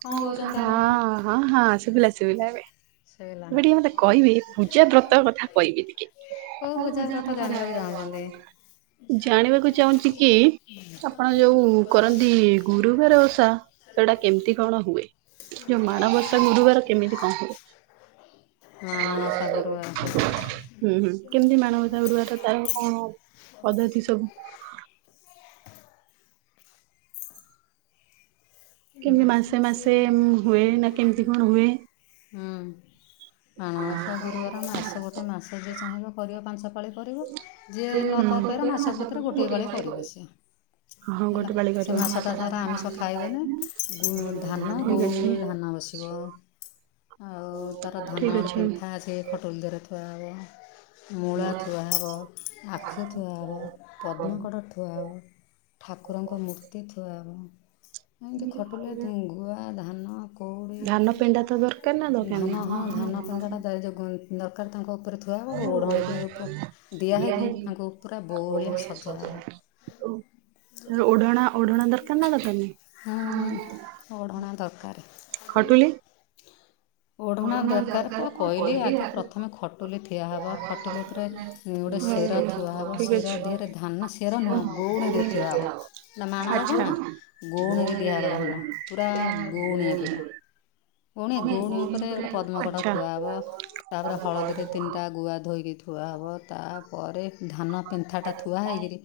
କଣ ହଁ କହୁଛନ୍ତି ଆପଣ? ହଁ ହଁ ଶୁଭିଲା ଶୁଭିଲା ଏବେ। ଶୋଇଲା। ଏବେ ଟିକେ ମତେ କଇବେ ପୂଜା ବ୍ରତ କଥା କଇବେ ଟିକେ କୋଉ ପୂଜା ବ୍ରତ ଜାଣିବାକୁ ଚାହୁଁଛନ୍ତି? ଜାଣିବାକୁ ଚାହୁଁଚି କି ଆପଣ ଯୋଉ କରନ୍ତି ଗୁରୁବାର ଓଷା ସେଟା କେମିତି କଣ? ହୁଏ ଯୋଉ ମାଣବସା ଗୁରୁବାର କେମିତି କଣ ହୁଏ? ମାଣବସା ଗୁରୁବାର। ହୁଁ ହୁଁ କେମିତି ମାଣବସା ଗରୁଟା ତାର କଣ ପଦ୍ଧତି ସବୁ? କେମିତି ମାସେ ମାସେ ହୁଏ ନା କେମିତି କଣ ହୁଏ? ମାଣବସ ଗୁରୁବାର ମାସ ଗୋଟେ ମାସ ଯେ। କରିବା ପାଞ୍ଚ ପାଳୀ। କରିବ ଯିଏ ନ କରିପାରିବ ମାସ ଭିତରେ ଗୋଟିଏ ପାଳି କରିବ ସିଏ ହଁ ହେଲା ଗୋଟେ ପାଳି ସେ କରିବ। ମାଛଟା ସାର ଆମିଷ ଖାଇବେନି। ଧାନ ଠିକ ଗଉଣୀରେ ଅଛି। ଧାନ ବସିବ ଆଉ ତାର ଠିକ ଧାନ ଗୋଟେ ଅଛି। ପେନ୍ଥା ଅସି ଖଟୋଲ ଦେରେ [unintelligible] ମୂଳା ଥୁଆ ହବ ଆଖୁ ଥୁଆ ହେବ ପଦ୍ମକଡ଼ ଥୁଆ ହବ ଠାକୁରଙ୍କ ମୂର୍ତ୍ତି ଥୁଆ ହେବ। ଏମିତି ଖଟୁଲେ ଗୁଆ ଧାନ କଉଡ଼ି ଧାନ ପେଣ୍ଡା ତ ଦରକାର ନା ଦରକାର ନାହିଁ? ଧାନ ହଁ ଧାନ ପିଣ୍ଡାଟା ଦ ଦରକାର ତାଙ୍କ ଉପରେ ଥୁଆ ହେବ ଗୋଟେ ଓଢ଼ଣୀଟେ ଓଢଣା ଦିଆ ହେଇକି ଓଢଣା ତାଙ୍କୁ ପୁରା ବୋଉ ଭଳିଆ ଦରକାର ସଜା ହେବ ନା ଦରକାର ନାହିଁ। ହୁଁ ଓ଼ଢଣା ଦରକାର। ହଟୁଲି। ଓଢ଼ଣା ଦରକାର ତ କହିଲି ଆଗେ ପ୍ରଥମେ ଖଟୁଲି ଥିିଆହବ, ଖଟୁଲି ଉପରେ ଗୋଟେ ହଉ ଶେର ଥୁଆ ହେବ, ଠିକ ଶେର ଅଛି। ଦେହରେ ଧାନ ଶର ନୁହେଁ ଗଉଣୀରେ ଥୁଆହବ, ହେ ମାଣବସ ଆଚ୍ଛା। ନା ଗଉଣୀରେ ଦିଆହେବ ଧାନ ପୁରା ଗଉଣିଆ ପୁରା। ଗୁଣି ଗୁଣି ଉପରେ ଗୋଟେ [inaudible] ପଦ୍ମକଟ ଆଚ୍ଛା। ଥୁଆ ହେବ ତାପରେ ହଳଦୀରେ ତିନିଟା ଗୁଆ ଧୋଇକି ଥୁଆ ହେବ ତା। ପରେ। ଧାନ ପେନ୍ଥାଟା ଥୁଆ ହୋଇଇକରି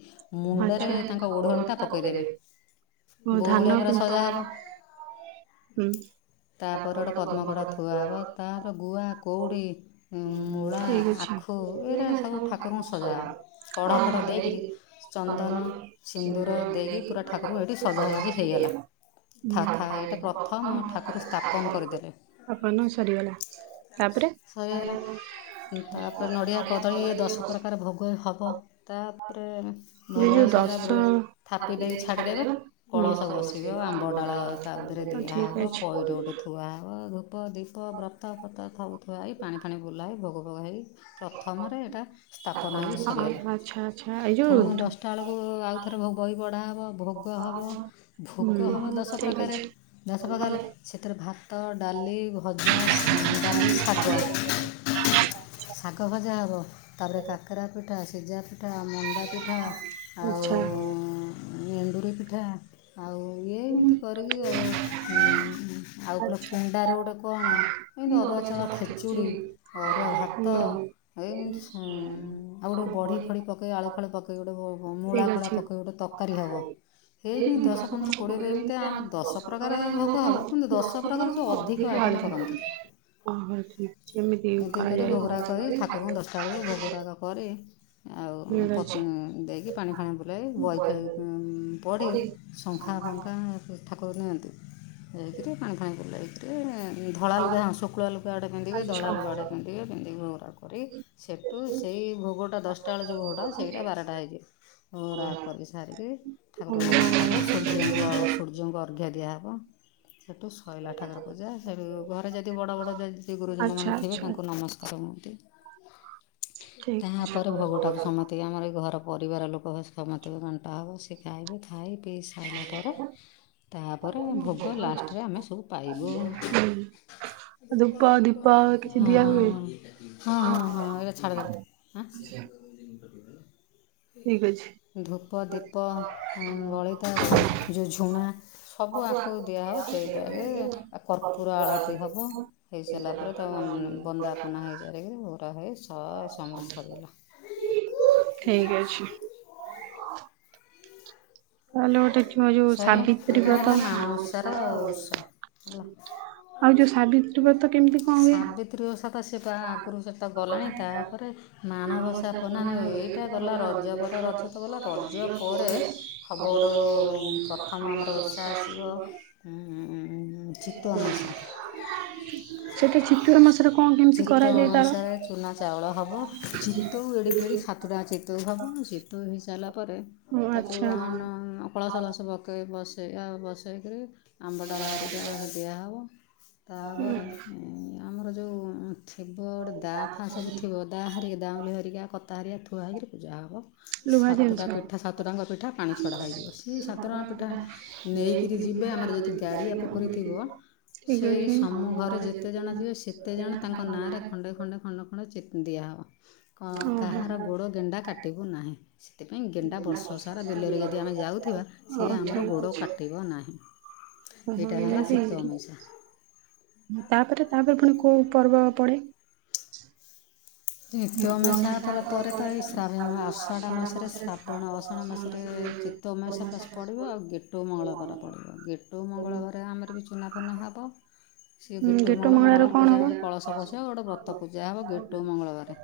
ମୁଣ୍ଡରେ ଆଚ୍ଛା। ତାଙ୍କ ଓ ଓଢ଼ଣଟା ପକାଇଦେବେ ବୋଉ ଧାନ ଭଳିଆ ପୁରରା ପେ- ହୁଁ ସଜା ହେବ ତାପରେ ଗୋଟେ ପଦ୍ମକଡ଼। ତାପ ତାପରେ ଗୁଆ, କଉଡ଼ି, ମୂଳା, ଠିକ ଆଖୁ ଏଇରା ସବୁ ଠାକୁରଙ୍କୁ ସଜା। ଅଛି। କଢ଼ା ଫଢ଼ା ଦେଇକରି ଚନ୍ଦନ, ସିନ୍ଦୁର ଦେଇକି ପୁରା ଠାକୁର ଏଇଠି ସଜାସଜି ହେଇଗଲା, ଥା ଥା ଏଇଟା ପ୍ରଥମ ଠାକୁର ସ୍ଥାପନ କରିଦେଲେ। ଆପ ସରିଗଲା ତାପରେ। ସରିଗଲା ତା'ପରେ ନଡ଼ିଆ କଦଳୀ ଦଶ ପ୍ରକାର ଭୋଗ ତାପରେ ଭୋଗ ହେଇସାରିଲା ପରେ ଥାପି ଦେଇକି ଛାଡ଼ିଦେବେ କଳସ ବସିବ, ଆମ୍ବ ଡାଳ ତାହରେ ଦିଆହେବ, ପଇଟ ଗୋଟେ ଥୁଆ ହେବ ଧୂପ୍। ଦୀପ, ବ୍ରତ କଥା। ତା ଥାଉ ଥିବା ହୋଇଇ ପାଣି ଫାଣି ବୁଲା ହୋଇ ଭୋଗ ଭୋଗ ହେଇ। ପ୍ରଥମରେ ଏଇଟା ସ୍ଥାପନା ହେ ବି ସରିଗଲା ପୁଣି ଦଶଟା ବେଳକୁ ଆଉଥରେ ଭୋଗ। ବହିପଢ଼ା ହେବ। ଭୋଗ ହେବ ଭୋଗ ହେବ ଦଶ ପ୍ରକାରେ ଦଶ ପ୍ରକାର ସେଥିରେ ଭାତ ଡାଲ୍। [unintelligible] ପଠାଜ [unintelligible] ପଠ ମନ୍ଦା ପିଠା ଆଉ। ଦଏ ପିଠା ଆଉ ଇଏ ଏମିତି କରିକି। ଆଉ। କୁଣ୍ଡା ରୋଡ଼ କଣ? ଏମିତି ଅରୁଆ ଚାଉଳ ଖେଚୁଡ଼ି ଅରୁଆ ଭାତ ଏଇମିତି ଆଉ ଗୋଟେ ବଢ଼ି ଫଡ଼ି ପକେଇ ଆଳୁ ଫଳି ପକେଇ ଗୋଟେ ମୂଳା ଫଳାଆ ପକେଇ ଗୋଟେ ତରକାରୀ ହେବ, ଏଇମିତି ଯୋଉ ଦଶ ପନ୍ଦର କୋଡ଼ିଏ, ଏମିତି ଆମେ ଦଶ ପ୍ର୍ରକାର ଭୋଗ ହେବ କିନ୍ତୁ ଦଶ ପ୍ରକାରରୁ। ୁ ଅଧିକ ଆଇଟମ୍ କରନ୍ତି। ଓହୋ ଠିକ ସେମିତି ଏମିତି କରି କରାଯାଏ। ଭୋଗରାଗ କରି ଠାକୁରଙ୍କୁ ଦଶଟା ବେଳକୁ ଭୋଗରାଗ, ଠିକ୍ କରି ଆଉ ଅଛି ଦେଇକି ପାଣି ଫାଣି ବୁଲାଇ ୱାଇଫାଇ ପଢ଼ି ଶଙ୍ଖା ଫଙ୍ଖା। [unintelligible] [unintelligible] ଧଳା ଲୁଗା ହଁ ଶୁକ୍ଳା ଲୁଗା ଆଡ଼େ ପିନ୍ଧିବେ। ଧଳା ଆଚ୍ଛା ଲୁଗା ଆଡ଼େ ପିନ୍ଧିବେ। ପିନ୍ଧିକି ଭୋଗରା କରି ସେଇଠୁ ସେଇ ଭୋଗଟା ଦଶଟା ବେଳେ ଯେଉଁ ଭୋଗଟା ସେଇଟା ବାରଟା ହେଇଯିବ। ଭୋଗା କରି ସାରିକି ଠାକୁର ନମସ୍କାର ସୂର୍ଯ୍ୟଙ୍କୁ ହଉ। ସୂର୍ଯ୍ୟଙ୍କୁ ଅର୍ଘ ଦିଆହେବ। [inaudible] ସେଠୁ ଶହିଲାଠାର। ଘରେ ଯଦି ବଡ଼ ବଡ଼ ଗୁରୁଜନ ଆଚ୍ଛା ମାନ ଥିବେ ଆଚ୍ଛା ତାଙ୍କୁ ନମସ୍କାର- [unintelligible] ଠିକ୍ ତାପରେ ଭୋଗଟାକୁ ସମିତିକି ଆମରି ଏଇ ଘର ପରିବାରଲୋକ ସମତିକି ବଣ୍ଟା ହେବ ସେ ଖାଇବେ। ଖାଇ ପିଇ ସାଇଲା ପରେ ତାପରେ ଭୋଗ ଲାଷ୍ଟରେ ଆମେ ସବୁ ପାଇବୁ। ହୁଁ ବ ଧୂପ ଦୀପ କିଛି ହଁ ଦିଆ ହଁ ହୁଏ ହଁ ହଁ ହଁ ଏଟା ଛଡ଼ି ଦେଲେ ଆଁ? ଠିକ୍ ଅଛି। ଧୂପ ଦୀପ ଉଁ ବଳିତା ସ ଯେଉଁ ଝୁଣା ସବୁ ଆକୁ ଦିଆହବ ଦେଇଦୁଆକି କର୍ପୁର ଆଳତି ହବ ହେଇସାରିଲା ପରେ ତା ବ ବନ୍ଦାପନା ହେଇସାରିକିରି ଭୋ [unintelligible] ଠିକ ଅଛି। ତାହେଲେ ଗୋଟେ ଯୋ ଯୋଉ ସରିଲା ସାବିତ୍ରୀ ଏଇଟା ବ୍ରତ ହେଲା ମାଣଓସାର ଓଷା ହେଲା ଆଉ ଯୋଉ ସାବିତ୍ରୀ ବ୍ରତ କେମିତି କଣ ହୁଏ? ସାବିତ୍ରୀ ଓଷା ତ ସେ ବା ଆଗରୁ ସେଟା ଗଲାଣି ତା'ପରେ ମାଣବସା ପୂର୍ଣ୍ଣ ଏଇଟା ଗଲା ରଜ ପରେ ସବୁଠୁ ପ୍ରଥମେ ଆମର ଓଷା ଆସିବ ଉଁ [inaudible] ସେଠି ଚିତଉ ଅମାସିଆ ଚିତୋଉ ଅମାସାରେ ଚୂନା ଚାଉଳ ହବ ଚିତୋଉ ଏଡ଼ିକି ଏଡିକି ସାତୁଟା ଚିତୋଉ ହବ ଚିତୋଉ ହେଇସାରିଲା ପରେ ଓ ତାକୁ ଆଚ୍ଛା ଅକଳସଳସ ପକେଇ ବସ ସେଇଆ ବାସେଦେଇ ଆମ୍ବ ଡାଳ ହାରିକା ଦିଆହେବ ତାପରେ ଉଁ ଆମର ଯୋଉ [unintelligible] ଥିବ ଗୋଟେ ଦାଆ ଫାଁ ସବୁ ଥିବ ଦାଆ ହରିକି ଦାଉଲି ହରିକା କତା ହରିକା ଥୁଆ ହୋଇଇକରି ପୂଜା ହେବ ଲୁହା ସାତଟା ଜିନିଷ। ପିଠା ସାତଟାଙ୍କ ପିଠା ପାଣି ଛଡ଼ା ହୋଇଯିବ ସେଇ ସାତ ଟଙ୍କା ପିଠା ନେଇକରି ଯିବେ ଆମର ଯଦି ଗାଡ଼ିଆ ପୋଖରୀ ଥିବ ଠିକ ସେଇ ଅଛି। ସମୁ ଘରେ ଯେତେଜଣ ଥିବେ ସେତେ ଜଣ ତାଙ୍କ ନାଁରେ ଖଣ୍ଡେ ଖଣ୍ଡେ ଖଣ୍ଡେ ଖଣ୍ଡେ ଖଣ୍ଡେ ଚି ଦିଆ ହେବ। ହଁ ଓହୋ। କାହାର ଗୋଡ ଗେଣ୍ଡା କାଟିବୁ ନାହିଁ। ସେଥିପାଇଁ ଗେଣ୍ଡା ବର୍ଷସାରା ବିଲରେ ଯଦି ଆମେ ଯାଉଥିବା ସିଏ ଓ ଆମର ଠିକ ଗୋଡ଼ ଅଛି। କାଟିବ ନାହିଁ। ଓହୋ ଏଇଟା ହେଲା ଏନ୍ତି। ଶୀତ ଅମାଇସା ତାପରେ ତାପରେ ପୁଣି କୋଉ ପର୍ବ ପଡେ? ଚିତଉଅମାସା ପରେ ତ ଏଇ ଶାବ ଅଷାଢ଼ ମାସରେ ଶ୍ରାବଣ ଅଷାଢ଼ ମାସରେ ଚିତଉଅମାସା ପଡ଼ିବ। ଆଉ ଗେଟୋଉ ମଙ୍ଗଳବାର ପଡ଼ିବ। ଗେଟଉ ମଙ୍ଗଳବାର ଆମର ବି ଚୁନାଫୁନା ହେବ। ସିଏ ଗେଟୁଉମଙ୍ଗଳ ମଙ୍ଗଳବାର ପୂଜା ଆଳ ଗୋଟେ କଳସ ବସିବ, ଗୋଟେ ବ୍ରତ ପୂଜା ହେବ। ଗେଟୁଉ ମଙ୍ଗଳବାର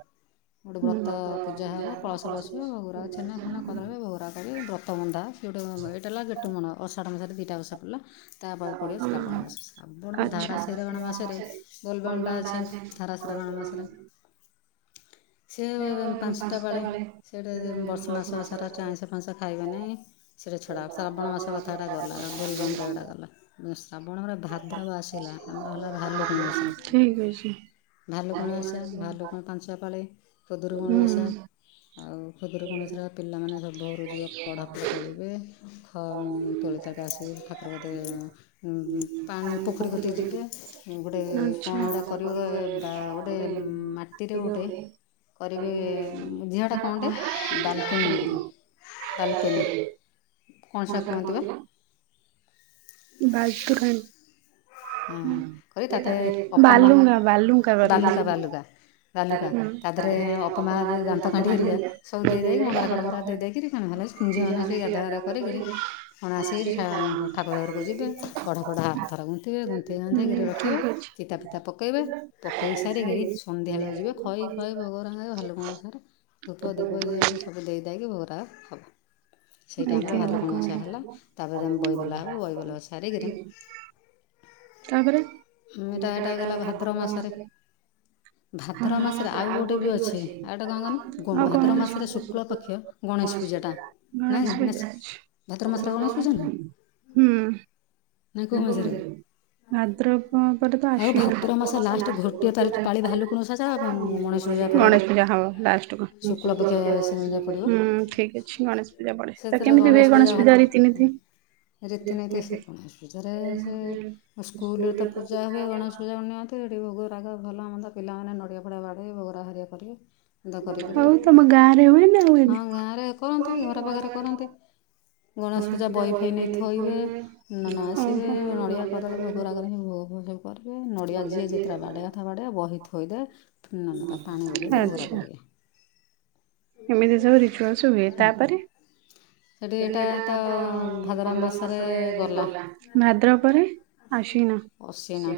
ଗୋଟେ ବ୍ରତ ପୂଜା ହେବ। କଳସ ବସିବ, ଭଗ, ରାଗ, ଛେନା, ଫେନା, କଦଳିବ ଭଗରା କରି ବ୍ରତ ବନ୍ଧା, ସେ ଗୋଟେ ଏଇଟା ହେଲା ଗେଟୁ ମଣ ଅଷାଢ଼ ମାସାରେ ଟା ସପଡ଼ିଲା ତାପରେ ପଡ଼ିବ, ଶ୍ରାବଣ ମାସ ଶ୍ରାବଣ ଧାରା ଶିରାବଣ ମାସରେ ବୋଲବାମଟା ଅଛି। ଧାରା ଶିରାବଣ ମାସରେ ସେଏ ପାଞ୍ଚଟା ପାଳି। ସେଟେ ବର୍ଷ ମାସ ସାରା ଚା ଆଇଁଶ ଫାଇଁସ ଖାଇବେ ନାହିଁ। ସେଟେ ଛଡ଼ା ହବ। ଶ୍ରାବଣ ମାସ କଥା ଏଟା ଗଲା ବୋଲବମରେ ଏଟା ଗଲା। ଶ୍ରାବଣ ପରେ ଭାଦ୍ରବ ଆସିଲା ଆମର ହେଲା ଭାଲୁକୁଣି ଓସା। ଭାଲୁକୁଣି ଓସା ଭାଲୁ ମାନସପଲେ ଖୁଦୁରୁକୁଣୀ ଓସା। ଆଉ ଖୁଦୁୁରୁକୁଣୀ ଓସା ରେ ପିଲାମାନେ ସବୁ ଭୋର୍ ରୁ ଯିବେ କଢ଼ାପଢ଼ ତୋଳିବେ। ଖ ତୋଳି ତାକୁ ଆସିକି ଠାକୁର କତିକି ପାଣି ପୋଖରୀ କତି ଯିବେ ଗୋଟେ କଣ ହେଡ଼ା କରିବ ଗୋଟେ ମା କିିଲୋଳେ କରିବେ। ଝିଅଟା କଣଟେ? ବାଲକନି କିଲ୍ ବାଲକନି ବାଇ ତୋରାଣି। ହଁ କରି ତାତ ଅପାମା ବାଲୁଙ୍ଗା ବାଲୁକା ବାଲୁକା ବାଲୁକା ତା ଦେହରେ ଅପାମାଦାନ୍ତ କାଣ୍ଠି ହରିକା ସବୁ ଦେଇକି ମନ୍ଦାର କଡ଼ଭରା ଦେଇକରି କଣ ହେଲା। ଝିଅମାନେ ସେ ଗାଧା ଗାଧି କରି କିରି କଣ ଆସିକି ଠାକୁର ଘରକୁ ଯିବେ। [unintelligible] ଗୁନ୍ଥେଇ ଗାନ୍ଥେଇ କରି ରଖିବେ। ଚିତା ଫିତା ପକେଇବେ, ପକେଇ ସାରିକିରି ସନ୍ଧ୍ୟାବେଳକୁ ଯିବେ। ଖଇ ଖଇ ଭୋଗରା ଭାଲୁକୁଣି ଓଷାରେ ଧୂପ ଦିପ ଇଏ ସିଏ ସବୁ ଦେଇଦାଇକି ଭୋଗରା ହେବ। ସେଇଟା ଆମର ଭାଲୁକୁଣି ଓଷା ହେଲା, ତାପରେଆମେ ବହିବୋଲା ହେବ। ବଇବୋଲା ସାରିକିରି ତାପରେ ଏଇଟା ଏଇଟା ଭାଦ୍ର ମାସରେ ଆଉ ଗୋଟେ ବି ଅଛି। ଆଉ ଗୋଟେ କଣ କନି, ଭାଦ୍ର ମାସରେ ଶୁକ୍ଳପକ୍ଷ ଗଣେଶ ପୂଜାଟା। ନା, ନା ଅଛି ଭାଦ୍ର ମାସରେ ଗଣେଶ ପୂଜା ନୁହଁ। ହୁଁ ନା କଉ ମାସରେ? ଭାଦ୍ରବ ପରେ ତ ଆଉ ଆଶିଣ। ଭାଦ୍ରବ ମାସ ଲାଷ୍ଟ ଘୋଟିଏ ପାଳି ଭାଲୁକୁଣୀ ଓଷା ଯା ଗଣେଶ ପୂଜା ପଡ଼ିବ ଗଣେଶ ପୂଜା ହଁ ଲାଷ୍ଟ କୁ। ଶୁକ୍ଳପକ୍ଷ ପଡ଼ିବ ହୁଁ ଠିକ୍ ଅଛି ଗଣେଶ ପୂଜା ପଡେ। ତ କେମିତି ହୁଏ ଗଣେଶ ପୂଜା ରୀତି ନିତି? ସେଥେରେ ସେଁ। ଆଉ ସ୍କୁଲରେ ତ ପୂଜା ହୁଏ। ଗଣେଶ ପୂଜା [unintelligible] ଭୋଗ ପାଗ ଭଲ ହଁ ନ୍ତା ପିଲାମାନେ ନଡ଼ିଆ, ଫଡ଼ିଆ ବାଡେଇ ଭୋଅରାଅହେରିଆ କରେଇ ଆଉ ତମ ଗାଁରେ ହୁଏ ନା ହଁ ହୁଏନି? ଗାଁରେ କରନ୍ତି ଘର ପାଖରେ କରନ୍ତି ଗଣେଶ ପୂଜା ବହି ଫଇ ନେଇଥୋଇବେ ନନା ଆସିବେ। ନଡ଼ିଆ ଭୋଗ ରାଗରେ ହିଁ, ଭୋଗ ଫୋଗ ସବୁ କରେ। ନଡ଼ିଆ ଯିଏ ଯେତେଟା ବାଡ଼େଇ କଥା ବାଡ଼େଇବ ବହି ଥୋଇଦେ ତା ପାଣି ବୁଲେଇଦ ଘୋରା ଆଚ୍ଛା କରିବେ ଏମିତି ସବୁ ରିଚୁଆଲସ ହୁଏ ତାପରେ ସେଠି ଏଇଟା ଏଟା ତ ଭାଦ୍ବବ ମାସରେ ଗଲା ଭାଦ୍ରବ ପରେ ଆଶ୍ୱିନ ଅଶନା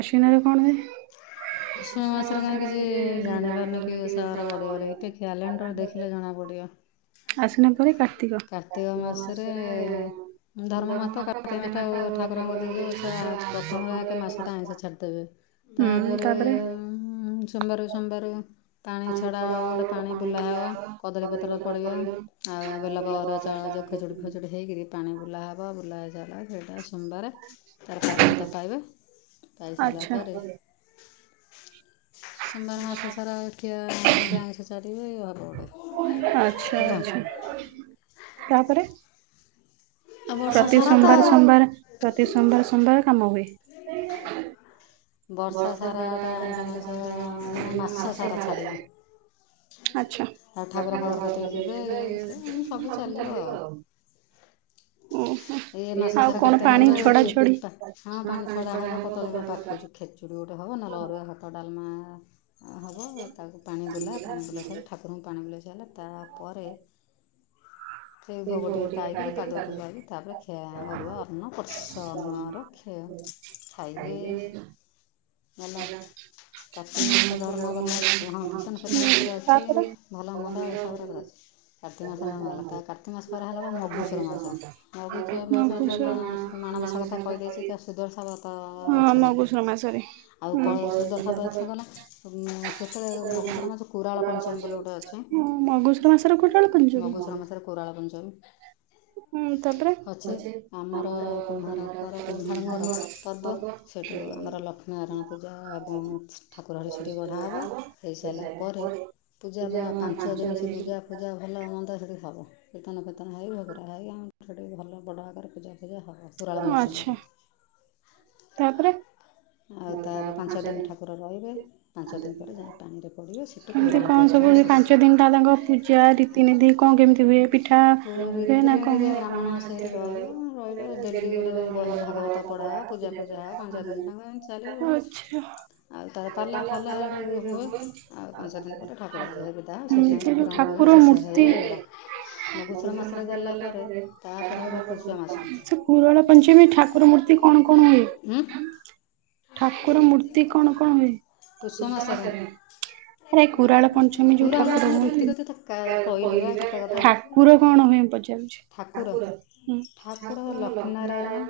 ଆଶ୍ୱିନରେ କଣ ହୁଏ ମାସରେ କାହିଁ କିଛି ଜାଣିପାରୁନ କି ଓଷାର ପଡିବ ବେ କ୍ୟାଲେଣ୍ଡ ଦେଖିଲେ ଜଣା ପଡିବ। ଆସିନ ପରେ କାର୍ତ୍ତିକ କାର୍ତ୍ତିକ ମାସରେ ଧର୍ମ ମାସ କାର୍ତ୍ତିକ ମାସ ଠାକୁର ମା। ଓଷା ପ୍ରଥମରେ ଆକେ ମାସଟା ଆଇଁଷ ଛାଡିଦେବେ ତାପରେ ସୋମବାରକୁ ସୋମବାର ପାଣି ଛଡ଼ା ଗୋଟେ ପାଣି ବୁଲାହବ କଦଳୀ ପତ୍ର ପଡିକି ଆଉ ବେଲା ବର ଚାଉଳ ଯଉ ଖେଚୁଡ଼ି ଖେଚୁଡ଼ି ହେଇକରି ପାଣି ବୁଲା ହବବା ବୁଲା ହେଇ ଜଲା। [inaudible] ଏଇଟା ସୋମବାର। ତରକାରା ଦେବତା ପାଇବେ। ପାଇ ସାରିଲା ଆଚ୍ଛା। ପରେ। ସୋମବାର ମାସସାରା କିଏ ଆଇସଁ ଛାଡିବେ ଗୋଟେ ଆଚ୍ଛା ହେଲା। ଆଚ୍ଛା ତାପରେ ଆଉ ବର୍ଷ ପ୍ରତି ସାରା ତ ସୋମବାର ଆଉ ସୋମବାର ପ୍ରତି ସୋମବାର ସୋମବାର କାମ ହୁଏ। [unintelligible] ଓ ବର୍ଷ ଆଉ ସାରା ଗୋଟେ ଆଇଁଷ ଫାଇଁଷ ନା ମାସ ସାରା ଛାଡ଼ିବେ ଆଉ ଠାକୁର ଫାକୁର କତିକି ଯିବେ ଇଏ ସିଏ ସବୁ ଚାଲିବ ଆଉ ଏ ମାସ ସାରା କଣ କାର୍ତ୍ତିକ ପାଣି ମାସରେ ଛଡା ଛଡି ହଁ ପାଣି ଛଡ଼ା ହବ କଦଳୀ ପାକୁଛୁ ଖେଚୁଡ଼ି ଗୋଟେ ହେବ ନା ଅରୁଆ ଭାତ ଡାଲମା। ହେବ ତାକୁ ପାଣି ବୁଲା ପାଣି ବୁଲାଇ ସାରିଲେ ଠାକୁରଙ୍କୁ ପାଣି ବୁଲ ସାରିଲା ତାପରେ ସେ ଭୋଗ ଟିକଏ ପାଇକିରି ପାଦୂକଟିଏ ପାଇକି ତାପରେ ଅରୁଆ ଅନ୍ନ ପଷ ଅନ୍ନଆର କ୍ଷୟ ଖାଇବେ। ଗଲା କାର୍ତ୍ତି ମାସର ଧର୍ମ ଗଲା ହଁ କୀର୍ତ୍ତନ ଫେର୍ତ୍ତନ ଏଥିରେ ଅଛି ତାପରେ ଭଲ ମନ୍ଦସାବରେ ଅଛି କାର୍ତ୍ତିକ ମାସର ଧର୍ମ ହେଲା ତା କାର୍ତ୍ତିକ ମାସ ପରେ ହେଲା ମଗୁଶୁର ମାସ ମଗୁଶୁର ମାସରେ ତ ମା ମାଣବସା କଥା କହିଦେଇଛି ତ ସୁଦଶାବ୍ରତ ଅଛି ସେଥିରେ। ରମାସରେ। ସୁଦଶା ବ୍ରତ ଗଲା ସେଥିରେ ମଗୁଶୁର ମାସ କୁରାଳ ପଞ୍ଚମୀ ବୋଲି ଗୁଟେ ଅଛି ମଗୁଶୁର ମାସରେ କୋଟାଳ ମଗୁଶୁର ମାସରେ କୁରାଳ ପାଞ୍ଚମୀ ହଁ ତାପରେ ଅଛି ଆମର କୁମ୍ଭାରଙ୍କର ଆମରରନ୍ଧାଙ୍ଗ ହବ। ଲକ୍ଷ୍ମୀ ନାରାୟଣ ପୂଜା ଏବଂ ଠାକୁରହାର ସେଠି ଗଢ଼ା ହେବ ହେଇସାରିଲା ପରେ ପୂଜା ପାଞ୍ଚ ଦିନ ସେ ପୂଜା ଫୂଜା ଭଲ ମନ୍ଦ ସେଠି। ଏ। କୀର୍ତନ ହେଇ ଭୋଗ ରାଗ ହେଇ ପାରେ ଟିକେ ଭଲ ବଡ଼ ଆକାରେ ପୂଜା। ସୋ ହବ ପୁରଳ ଆଚ୍ଛା ମଣିସମରେ। ତାପରେ। ତା ପାଞ୍ଚ ଦିନ ଠାକୁର ରହିବେ ପାଞ୍ଚ ଦିନ ପରେ ଯାଇ ପାଣିରେ ପଡ଼ିବେ ସେଇଠୁ କେମିତି ପୁରାଣ କଣ ସବୁ ପର୍ବ ଶେଷ ପାଞ୍ଚ ଦିନ ଟା ତାଙ୍କ ପୂଜା ରୀତିନୀତି କଣ କେମିତି ହୁଏ ପିଠା ହୁଏ ନା ରୀତିନୀତିରେ କଣ ହ। ବ୍ରାହ୍ମଣ ଆସି ସେଠି ରହିବ ରହିଲେ ଡେଲି ଗୋଟେ ବହି ଭାଗବତ ପଢ଼ା ପୂଜା ଫୂଜା ହେବ, ପାଞ୍ଚ ଦିନ ତାଙ୍କ ଏମିତି ଚାଲିବ ସେ ଆଉ ତା'ପରେ ପାଲା ଫାଲା ସେଠି ହୁଏ ଆଉ ପାଞ୍ଚ ଦିନ ପରେ ଠାକୁର ଝିଅ ବିଦା ସେଠି ଆମର ଯୋଉ ପୁରାଣ ପୁରାଣ ଠାକୁର ଶେଷ ମୂର୍ତ୍ତି ହେଇଗଲା ମଗୁସୁର ମାସରେ ଗଲା ପରେ ତା'ପରେ ହବ ପୁଷ ମାସ ସେ ପୁରଳ ପଞ୍ଚମୀ ଠାକୁର ମୂର୍ତ୍ତି କଣ କଣ ହୁଏ‌? ଠାକୁର ମୂର୍ତ୍ତି କଣ କଣ ହୁଏ? ପୁଷ ମାସରେ ଆରେ କୁରଳ ପଞ୍ଚମୀ ଯୋଉ ପୁରାଣ ଠାକୁର ଶୁଣି ହୁଅନ୍ତି? ରୀତିଗତ ତ କହିଲି ବା କେତେ କଥା ଠାକୁର କଣ ହୁଏ ପଚାରୁଛି? ଠାକୁର ହୁଁ। ଠାକୁର ଲକ୍ଷ୍ମୀ ନାରାୟଣ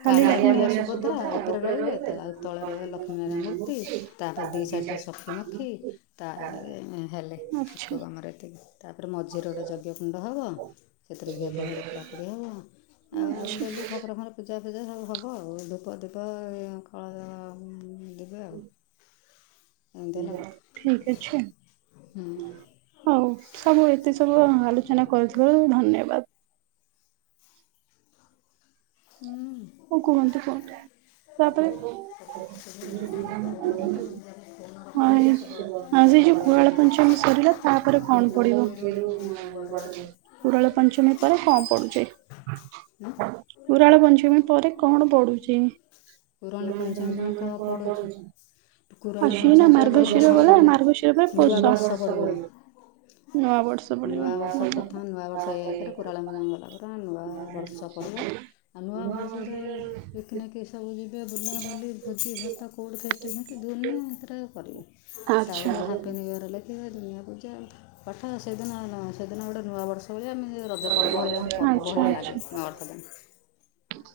ଖାଲି କାଳିଆ ବଳିଆ ସୁଭଦ୍ରା ଲକ୍ଷ୍ମୀ ଉପରେ ରହିବେ। ଆଉ ତଳେ ରହିବେ ଲକ୍ଷ୍ମୀନାରାୟଣ ମୂର୍ତ୍ତି, ତାପରେ ଦୁଇ ସାଇଡ଼ରେ ସଖିମଖି ତା ହେଲେ ଆଚ୍ଛା ଠାକୁର ଆମର ଏତିକି। ତାପରେ ମଝିର ଗୋଟେ ଯଜ୍ଞକୁଣ୍ଡ ହେବ। ସେଥିରେ ଘିଅ ଫିଅ ପୋଡ଼ାପୁଡ଼ି ହେବ, ଆଉ ଆଚ୍ଛା ଡେଲି ଠାକୁରଙ୍କର ପୂଜା ସବୁ ହବ ଆଉ ଉପଦୀପ କଦ ଉଁ ଉଁ ହେଲା କଥା ଠିକ ଅଛି। ହଉ ସବୁ ଏତେ ସବୁ ଆଲୋଚନା କରିଥିବାରୁ ଧନ୍ୟବାଦ। ଫୋନ୍ ଓ କୁହନ୍ତୁ କୁହନ୍ତୁ ତାପରେ, ରଖିକି ଆସୁ ସେ ଆଜି କବାଟ ଯୋଉ କୁରାଳ ଦେଇଦେବେ ପଞ୍ଚମୀ ସରିଲା ତାପରେ ମୋ କଣ ଫୋନ୍ଟାକୁ ଥୋଇଦେବୁ ପଡିବ? ବର୍ଡ଼ର ଉପରେ କୁରାଳ ପଞ୍ଚମୀ। ପରେ କଣ ପଡୁଛି? ହୁଁ। କୁରାଳ ପଞ୍ଚମୀ। ପରେ କଣ ପଡୁ ପୁରଣ ପଞ୍ଚମୀ ବେଳେ କୁହ ପଡ଼ୁଛି। କୁରାଣ ଆଶ୍ୱିନ ନା ପଞ୍ଚମୀ ଫଳେ ଗଲା ହଁ ମାର୍ଗଶିର ସରିଲା ମ ମାର୍ଗଶିର ପରେ ନୂଆ ପୌଷ। ବର୍ଷ ପଡ଼ିବ ନୂଆ ବର୍ଷ ପଡିବ। ନୂଆବର୍ଷ ପ୍ରଥମ ନୂଆବର୍ଷ ହେଇଆକରେ କୁରାଣ ପଞ୍ଚମୀ ଗଲା ପରେ ନୂଆ ବର୍ଷ ପଡ଼ିଲା ଆଉ ନୂଆ ବର୍ଷ। [unintelligible] ନା କି ସବ ଏବେ ବୁଲାବୁଲି ଭୋଜି ଭାତ କୋଉଠି ଫିଷ୍ଟି ମିଷ୍ଟି ଦୁନିଆ ସେଥିରେ କରିବେ, ଆଚ୍ଛା ତାପରେ ହାପି ନିୱର ହେଲେ ଏତେ ଦୁନିଆ ପୂଜା ପାଠ, ସେଦିନ ସେଦିନ ଗୋଟେ ନୂଆବର୍ଷ। ସେତେବେଳେ ଆମେ ରଜ ପର୍ବ ଭଳିଆ ଗୋଟେ ପର୍ବ ଆଚ୍ଛା ଭଳିଆ ଲାଗେ ଆଚ୍ଛା। ନୂଆବର୍ଷ ଦିନ।